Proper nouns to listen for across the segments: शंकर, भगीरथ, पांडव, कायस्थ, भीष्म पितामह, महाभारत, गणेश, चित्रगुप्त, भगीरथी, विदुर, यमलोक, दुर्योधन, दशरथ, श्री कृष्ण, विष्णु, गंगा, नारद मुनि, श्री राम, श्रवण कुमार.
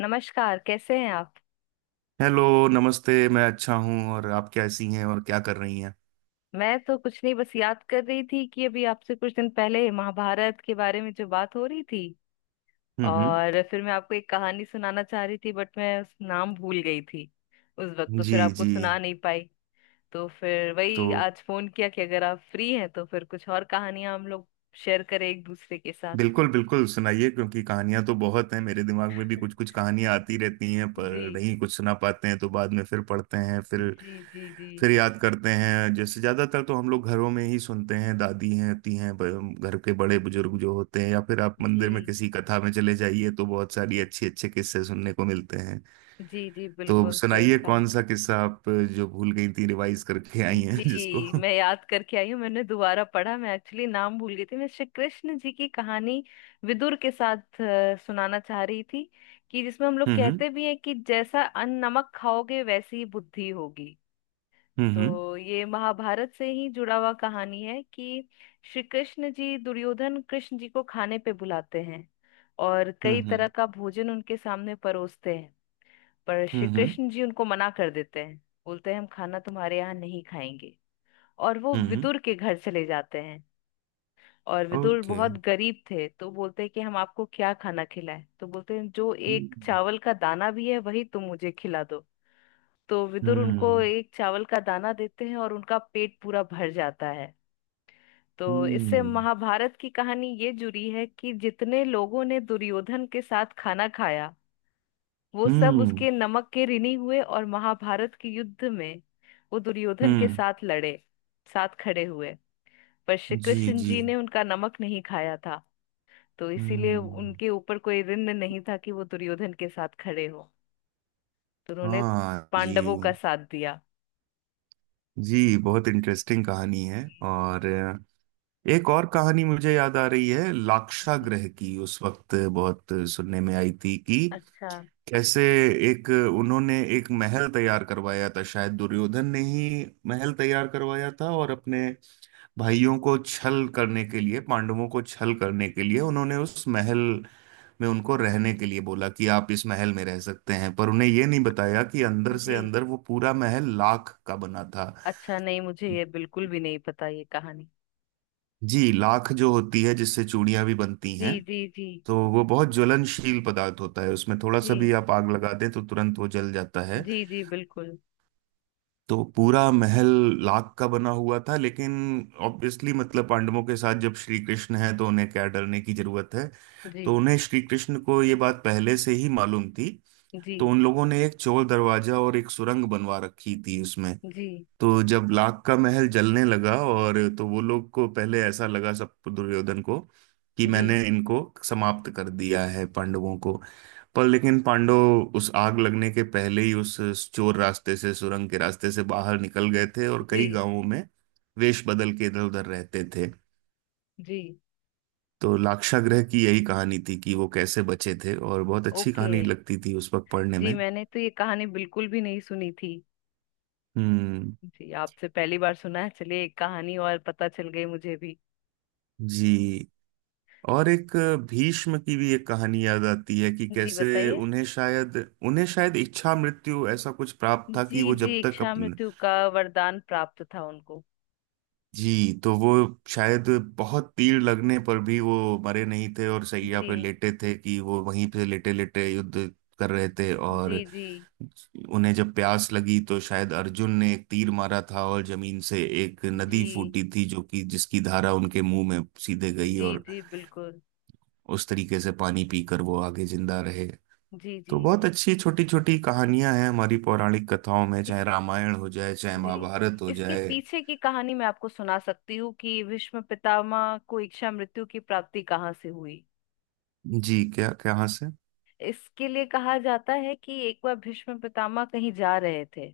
नमस्कार, कैसे हैं आप। हेलो। नमस्ते, मैं अच्छा हूँ। और आप कैसी हैं और क्या कर रही हैं? मैं तो कुछ नहीं, बस याद कर रही थी कि अभी आपसे कुछ दिन पहले महाभारत के बारे में जो बात हो रही थी हम्म। और फिर मैं आपको एक कहानी सुनाना चाह रही थी, बट मैं उस नाम भूल गई थी। उस वक्त तो जी फिर आपको जी। सुना नहीं पाई। तो फिर तो वही आज फोन किया कि अगर आप फ्री हैं तो फिर कुछ और कहानियां हम लोग शेयर करें एक दूसरे के साथ। बिल्कुल बिल्कुल सुनाइए, क्योंकि कहानियां तो बहुत हैं, मेरे दिमाग में भी कुछ कुछ कहानियां आती रहती हैं पर जी। नहीं कुछ सुना पाते हैं, तो बाद में फिर पढ़ते हैं, जी जी जी। फिर याद करते हैं। जैसे ज्यादातर तो हम लोग घरों में ही सुनते हैं, दादी हैं होती हैं, घर के बड़े बुजुर्ग जो होते हैं, या फिर आप मंदिर में जी किसी कथा में चले जाइए तो बहुत सारी अच्छे अच्छे किस्से सुनने को मिलते। जी जी तो बिल्कुल सही सुनाइए कहा। कौन सा किस्सा आप जो भूल गई थी रिवाइज करके आई हैं जिसको जी, हम्म। मैं याद करके आई हूँ, मैंने दोबारा पढ़ा। मैं एक्चुअली नाम भूल गई थी। मैं श्री कृष्ण जी की कहानी विदुर के साथ सुनाना चाह रही थी, कि जिसमें हम लोग कहते भी हैं कि जैसा अन्न नमक खाओगे वैसी ही बुद्धि होगी। हम्म तो ये महाभारत से ही जुड़ा हुआ कहानी है कि श्री कृष्ण जी, दुर्योधन कृष्ण जी को खाने पे बुलाते हैं और कई हम्म तरह का भोजन उनके सामने परोसते हैं। पर श्री हम्म कृष्ण जी उनको मना कर देते हैं। बोलते हैं, हम खाना तुम्हारे यहाँ नहीं खाएंगे, और वो हम्म। विदुर के घर चले जाते हैं। और विदुर ओके। बहुत गरीब थे, तो बोलते हैं कि हम आपको क्या खाना खिलाएं। तो बोलते हैं जो एक हम्म चावल का दाना भी है वही तुम मुझे खिला दो। तो विदुर उनको हम्म एक चावल का दाना देते हैं और उनका पेट पूरा भर जाता है। तो इससे हम्म महाभारत की कहानी ये जुड़ी है कि जितने लोगों ने दुर्योधन के साथ खाना खाया, वो सब हम्म उसके नमक के ऋणी हुए और महाभारत के युद्ध में वो दुर्योधन के हम्म, साथ लड़े, साथ खड़े हुए। पर श्री जी कृष्ण जी। जी ने उनका नमक नहीं खाया था, तो इसीलिए हम्म। उनके ऊपर कोई ऋण नहीं था कि वो दुर्योधन के साथ खड़े हो। तो उन्होंने हाँ जी। पांडवों का साथ दिया। जी बहुत इंटरेस्टिंग कहानी है। और एक और कहानी मुझे याद आ रही है, लाक्षा ग्रह की। उस वक्त बहुत सुनने में आई थी कि अच्छा। कैसे एक उन्होंने एक महल तैयार करवाया था, शायद दुर्योधन ने ही महल तैयार करवाया था, और अपने भाइयों को छल करने के लिए, पांडवों को छल करने के लिए उन्होंने उस महल में उनको रहने के लिए बोला कि आप इस महल में रह सकते हैं, पर उन्हें ये नहीं बताया कि अंदर से जी। अंदर वो पूरा महल लाख का बना था। अच्छा, नहीं मुझे ये बिल्कुल भी नहीं पता ये कहानी। जी, लाख जो होती है जिससे चूड़ियां भी बनती जी हैं, जी जी। तो वो बहुत ज्वलनशील पदार्थ होता है, उसमें थोड़ा सा भी जी आप आग लगा दें तो तुरंत वो जल जाता है। जी जी बिल्कुल। तो पूरा महल लाख का बना हुआ था, लेकिन ऑब्वियसली मतलब पांडवों के साथ जब श्री कृष्ण है तो उन्हें क्या डरने की जरूरत है। तो जी उन्हें श्री कृष्ण को ये बात पहले से ही मालूम थी, जी तो उन लोगों ने एक चोर दरवाजा और एक सुरंग बनवा रखी थी उसमें। जी तो जब लाख का महल जलने लगा और तो वो लोग को पहले ऐसा लगा, सब दुर्योधन को कि जी मैंने इनको समाप्त कर दिया है, पांडवों को। पर लेकिन पांडव उस आग लगने के पहले ही उस चोर रास्ते से, सुरंग के रास्ते से बाहर निकल गए थे और कई जी गांवों में वेश बदल के इधर उधर रहते थे। जी। तो लाक्षागृह की यही कहानी थी कि वो कैसे बचे थे, और बहुत अच्छी ओके। कहानी लगती थी उस वक्त पढ़ने जी, में। मैंने तो ये कहानी बिल्कुल भी नहीं सुनी थी। हम्म। जी, आपसे पहली बार सुना है। चलिए, एक कहानी और पता चल गई मुझे भी। जी। और एक भीष्म की भी एक कहानी याद आती है कि जी कैसे बताइए। उन्हें शायद इच्छा मृत्यु ऐसा कुछ प्राप्त था जी कि वो जी, जब तक इच्छा अपन। मृत्यु का वरदान प्राप्त था उनको। जी, तो वो शायद बहुत तीर लगने पर भी वो मरे नहीं थे और सैया पे जी लेटे थे, कि वो वहीं पे लेटे लेटे युद्ध कर रहे थे, जी और जी। उन्हें जब प्यास लगी तो शायद अर्जुन ने एक तीर मारा था और जमीन से एक नदी जी फूटी थी जो कि जिसकी धारा उनके मुंह में सीधे गई, जी और जी बिल्कुल। उस तरीके से पानी पीकर वो आगे जिंदा रहे। जी जी तो बहुत अच्छी छोटी छोटी कहानियां हैं हमारी पौराणिक कथाओं में, इस चाहे रामायण हो जाए चाहे जी, महाभारत हो इसके जाए। पीछे की कहानी मैं आपको सुना सकती हूँ कि भीष्म पितामह को इच्छा मृत्यु की प्राप्ति कहाँ से हुई। जी क्या क्या हाँ से। इसके लिए कहा जाता है कि एक बार भीष्म पितामह कहीं जा रहे थे।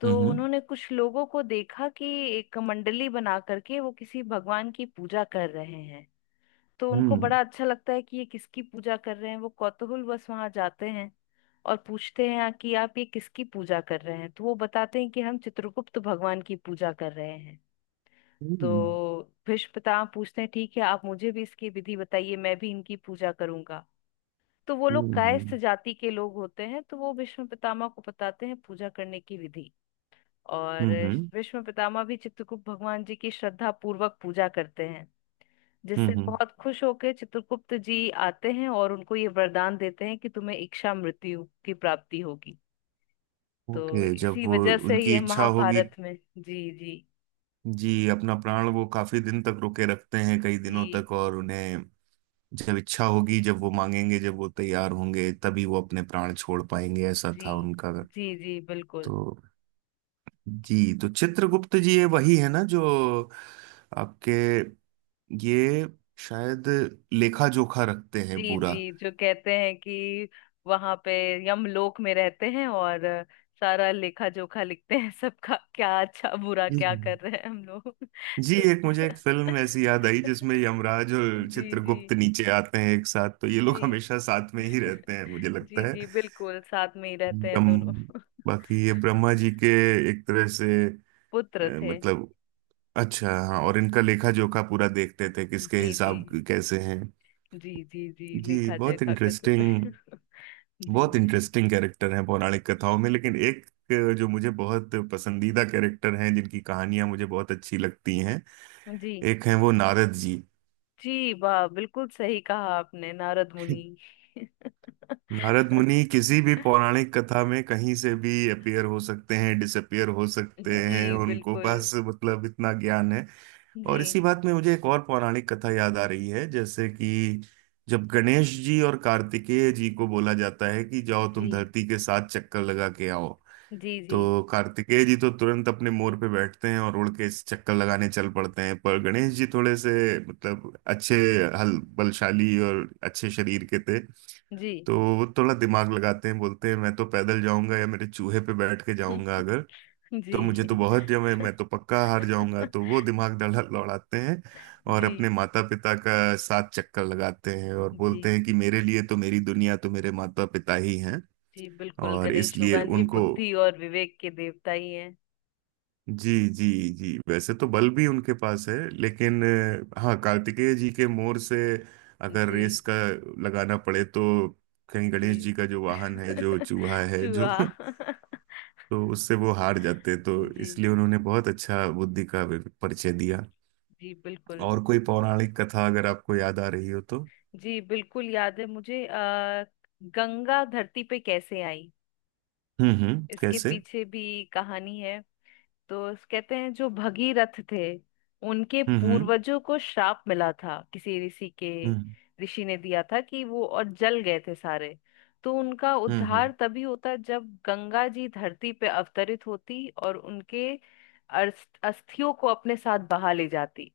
तो हम्म उन्होंने कुछ लोगों को देखा कि एक मंडली बना करके वो किसी भगवान की पूजा कर रहे हैं। तो उनको हम्म बड़ा अच्छा लगता है कि ये किसकी पूजा कर रहे हैं। वो कौतूहल बस वहां जाते हैं और पूछते हैं, "हाँ, कि आप ये किसकी पूजा कर रहे हैं।" तो वो बताते हैं कि हम चित्रगुप्त भगवान की पूजा कर रहे हैं। हम्म तो भीष्म पितामह पूछते हैं, ठीक है, आप मुझे भी इसकी विधि बताइए, मैं भी इनकी पूजा करूंगा। तो वो लोग हम्म कायस्थ हम्म जाति के लोग होते हैं, तो वो भीष्म पितामह को बताते हैं पूजा करने की विधि। और हम्म हम्म, भीष्म पितामह भी चित्रगुप्त भगवान जी की श्रद्धा पूर्वक पूजा करते हैं, जिससे हम्म, हम्म। बहुत खुश होकर चित्रगुप्त जी आते हैं और उनको ये वरदान देते हैं कि तुम्हें इच्छा मृत्यु की प्राप्ति होगी। तो ओके। जब इसी वो वजह से उनकी ये इच्छा होगी। महाभारत में। जी जी। जी, अपना प्राण वो काफी दिन तक रोके रखते हैं, कई दिनों जी तक, और उन्हें जब इच्छा होगी, जब वो मांगेंगे, जब वो तैयार होंगे, तभी वो अपने प्राण छोड़ पाएंगे, ऐसा जी था उनका। जी जी बिल्कुल। तो जी, तो चित्रगुप्त जी ये वही है ना जो आपके ये शायद लेखा जोखा रखते हैं जी पूरा। जी, जो कहते हैं कि वहां पे यमलोक में रहते हैं और सारा लेखा जोखा लिखते हैं सबका, क्या अच्छा बुरा क्या जी कर रहे हैं हम लोग। जी, तो। एक मुझे एक फिल्म ऐसी याद आई जिसमें यमराज और जी जी। चित्रगुप्त नीचे आते हैं एक साथ, तो ये जी लोग हमेशा साथ में ही रहते हैं मुझे जी लगता है। जी बिल्कुल, साथ में ही रहते हैं एकदम। दोनों। बाकी ये ब्रह्मा जी के एक तरह से पुत्र थे। मतलब अच्छा हाँ, और इनका लेखा जोखा पूरा देखते थे किसके जी जी। हिसाब कैसे हैं। जी जी जी जी लेखा बहुत जोखा करते थे। इंटरेस्टिंग। जी बहुत जी। इंटरेस्टिंग कैरेक्टर हैं पौराणिक कथाओं में, लेकिन एक जो मुझे बहुत पसंदीदा कैरेक्टर हैं जिनकी कहानियां मुझे बहुत अच्छी लगती हैं, जी एक हैं वो नारद जी। जी वाह, बिल्कुल सही कहा आपने, नारद मुनि। नारद मुनि किसी भी पौराणिक कथा में कहीं से भी अपीयर हो सकते हैं, डिसअपियर हो सकते जी हैं, उनको बिल्कुल। बस मतलब इतना ज्ञान है। जी। और इसी बात में मुझे एक और पौराणिक कथा याद आ रही है, जैसे कि जब गणेश जी और कार्तिकेय जी को बोला जाता है कि जाओ जी तुम धरती के साथ चक्कर लगा के आओ, जी जी तो कार्तिकेय जी तो तुरंत अपने मोर पे बैठते हैं और उड़ के चक्कर लगाने चल पड़ते हैं, पर गणेश जी थोड़े से मतलब अच्छे हल बलशाली और अच्छे शरीर के थे, जी। तो वो थोड़ा दिमाग लगाते हैं, बोलते हैं मैं तो पैदल जाऊंगा या मेरे चूहे पे बैठ के जाऊंगा अगर, तो जी। मुझे तो बहुत जम है मैं तो पक्का हार जाऊंगा। तो वो दिमाग डला लौड़ाते हैं, और जी। अपने माता पिता का साथ चक्कर लगाते हैं, और जी बोलते हैं कि मेरे लिए तो मेरी दुनिया तो मेरे माता पिता ही हैं, जी बिल्कुल, और गणेश इसलिए भगवान जी उनको। बुद्धि और विवेक के देवता ही हैं। जी जी जी, वैसे तो बल भी उनके पास है, लेकिन हाँ कार्तिकेय जी के मोर से अगर जी रेस का लगाना पड़े तो कहीं जी। गणेश जी का जो वाहन है जो चूहा है जो चूहा। तो उससे वो हार जाते हैं। तो जी इसलिए उन्होंने बहुत अच्छा बुद्धि का परिचय दिया। जी बिल्कुल। और कोई पौराणिक कथा अगर आपको याद आ रही हो तो। जी, बिल्कुल याद है मुझे। गंगा धरती पे कैसे आई। इसके कैसे? पीछे भी कहानी है। तो कहते हैं जो भगीरथ थे, उनके हम्म पूर्वजों को श्राप मिला था किसी ऋषि के। हम्म ऋषि ने दिया था कि वो और जल गए थे सारे। तो उनका उद्धार हम्म तभी होता जब गंगा जी धरती पे अवतरित होती और उनके अस्थियों को अपने साथ बहा ले जाती।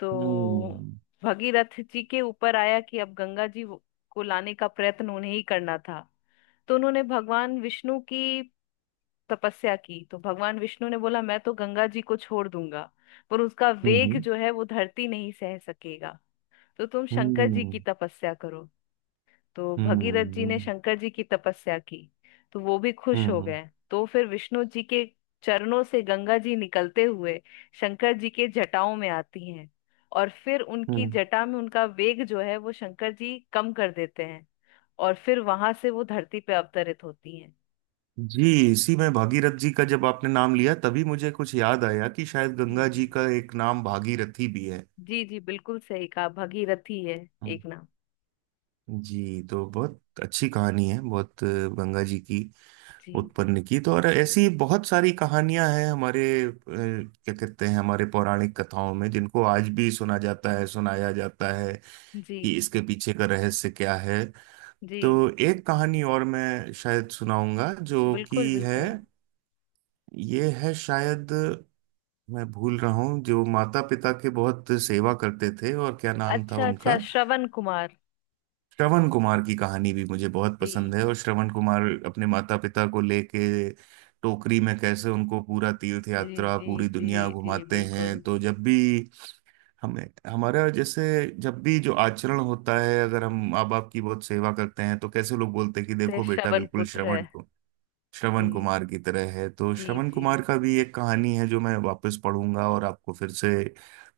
तो हम्म भगीरथ जी के ऊपर आया कि अब गंगा जी को लाने का प्रयत्न उन्हें ही करना था। तो उन्होंने भगवान विष्णु की तपस्या की। तो भगवान विष्णु ने बोला, मैं तो गंगा जी को छोड़ दूंगा पर उसका हम्म वेग हम्म जो है वो धरती नहीं सह सकेगा। तो तुम शंकर जी हम्म की तपस्या करो। तो हम्म भगीरथ जी ने हम्म शंकर जी की तपस्या की। तो वो भी खुश हम्म हो हम्म हम्म, गए। तो फिर विष्णु जी के चरणों से गंगा जी निकलते हुए शंकर जी के जटाओं में आती हैं, और फिर उनकी हम्म, जटा में उनका वेग जो है वो शंकर जी कम कर देते हैं। और फिर वहां से वो धरती पे अवतरित होती हैं। जी। इसी में भागीरथ जी का जब आपने नाम लिया तभी मुझे कुछ याद आया कि शायद जी गंगा जी। जी का एक नाम भागीरथी भी है। जी जी बिल्कुल सही कहा, भगीरथी है हम्म। एक नाम। जी तो बहुत अच्छी कहानी है बहुत गंगा जी की जी उत्पन्न की। तो और ऐसी बहुत सारी कहानियां हैं हमारे क्या कहते हैं हमारे पौराणिक कथाओं में, जिनको आज भी सुना जाता है, सुनाया जाता है जी। कि इसके पीछे का रहस्य क्या है। जी तो एक कहानी और मैं शायद सुनाऊंगा, जो कि बिल्कुल है। बिल्कुल। ये है शायद, मैं भूल रहा हूँ, जो माता पिता के बहुत सेवा करते थे, और क्या नाम था अच्छा, उनका। अच्छा, श्रवण कुमार। श्रवण कुमार की कहानी भी मुझे बहुत पसंद जी है, और श्रवण कुमार अपने माता पिता को लेके टोकरी में कैसे उनको पूरा तीर्थ जी यात्रा जी पूरी जी दुनिया जी घुमाते हैं, बिल्कुल, तो जब भी हमें हमारा जैसे जब भी जो आचरण होता है अगर हम माँ बाप की बहुत सेवा करते हैं तो कैसे लोग बोलते हैं कि ते देखो बेटा श्रवण बिल्कुल पुत्र श्रवण, है। श्रवण जी कुमार की तरह है। तो जी श्रवण जी कुमार का भी एक कहानी है जो मैं वापस पढ़ूंगा और आपको फिर से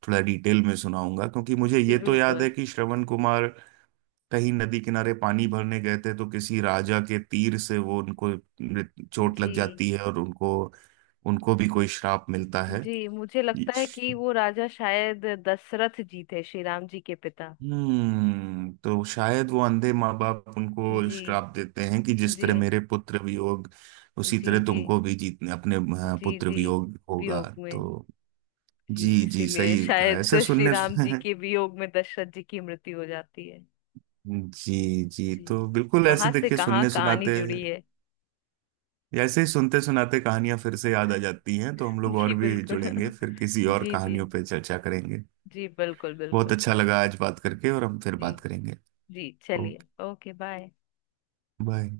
थोड़ा डिटेल में सुनाऊंगा, क्योंकि मुझे जी ये तो याद बिल्कुल। है कि श्रवण कुमार कहीं नदी किनारे पानी भरने गए थे तो किसी राजा के तीर से वो उनको चोट लग जी जाती है, और उनको उनको भी कोई श्राप मिलता है। जी, मुझे लगता है कि वो राजा शायद दशरथ जी थे, श्री राम जी के पिता। हम्म, तो शायद वो अंधे माँ बाप उनको जी श्राप देते हैं कि जिस तरह जी। मेरे पुत्र वियोग उसी जी तरह जी। तुमको भी जीतने अपने जी पुत्र जी वियोग होगा। वियोग में। तो जी जी जी इसीलिए सही कहा, शायद ऐसे श्री सुनने राम जी के वियोग में दशरथ जी की मृत्यु हो जाती है। जी जी। जी, तो बिल्कुल ऐसे कहाँ से देखिए कहाँ सुनने कहानी सुनाते जुड़ी है। ऐसे ही सुनते सुनाते कहानियां फिर से याद आ जाती हैं, तो हम लोग जी और भी बिल्कुल। जुड़ेंगे, फिर किसी और जी जी। कहानियों पे चर्चा करेंगे। जी बिल्कुल बहुत बिल्कुल। अच्छा लगा आज बात करके, और हम फिर जी बात करेंगे। जी। चलिए, ओके, ओके, बाय। बाय।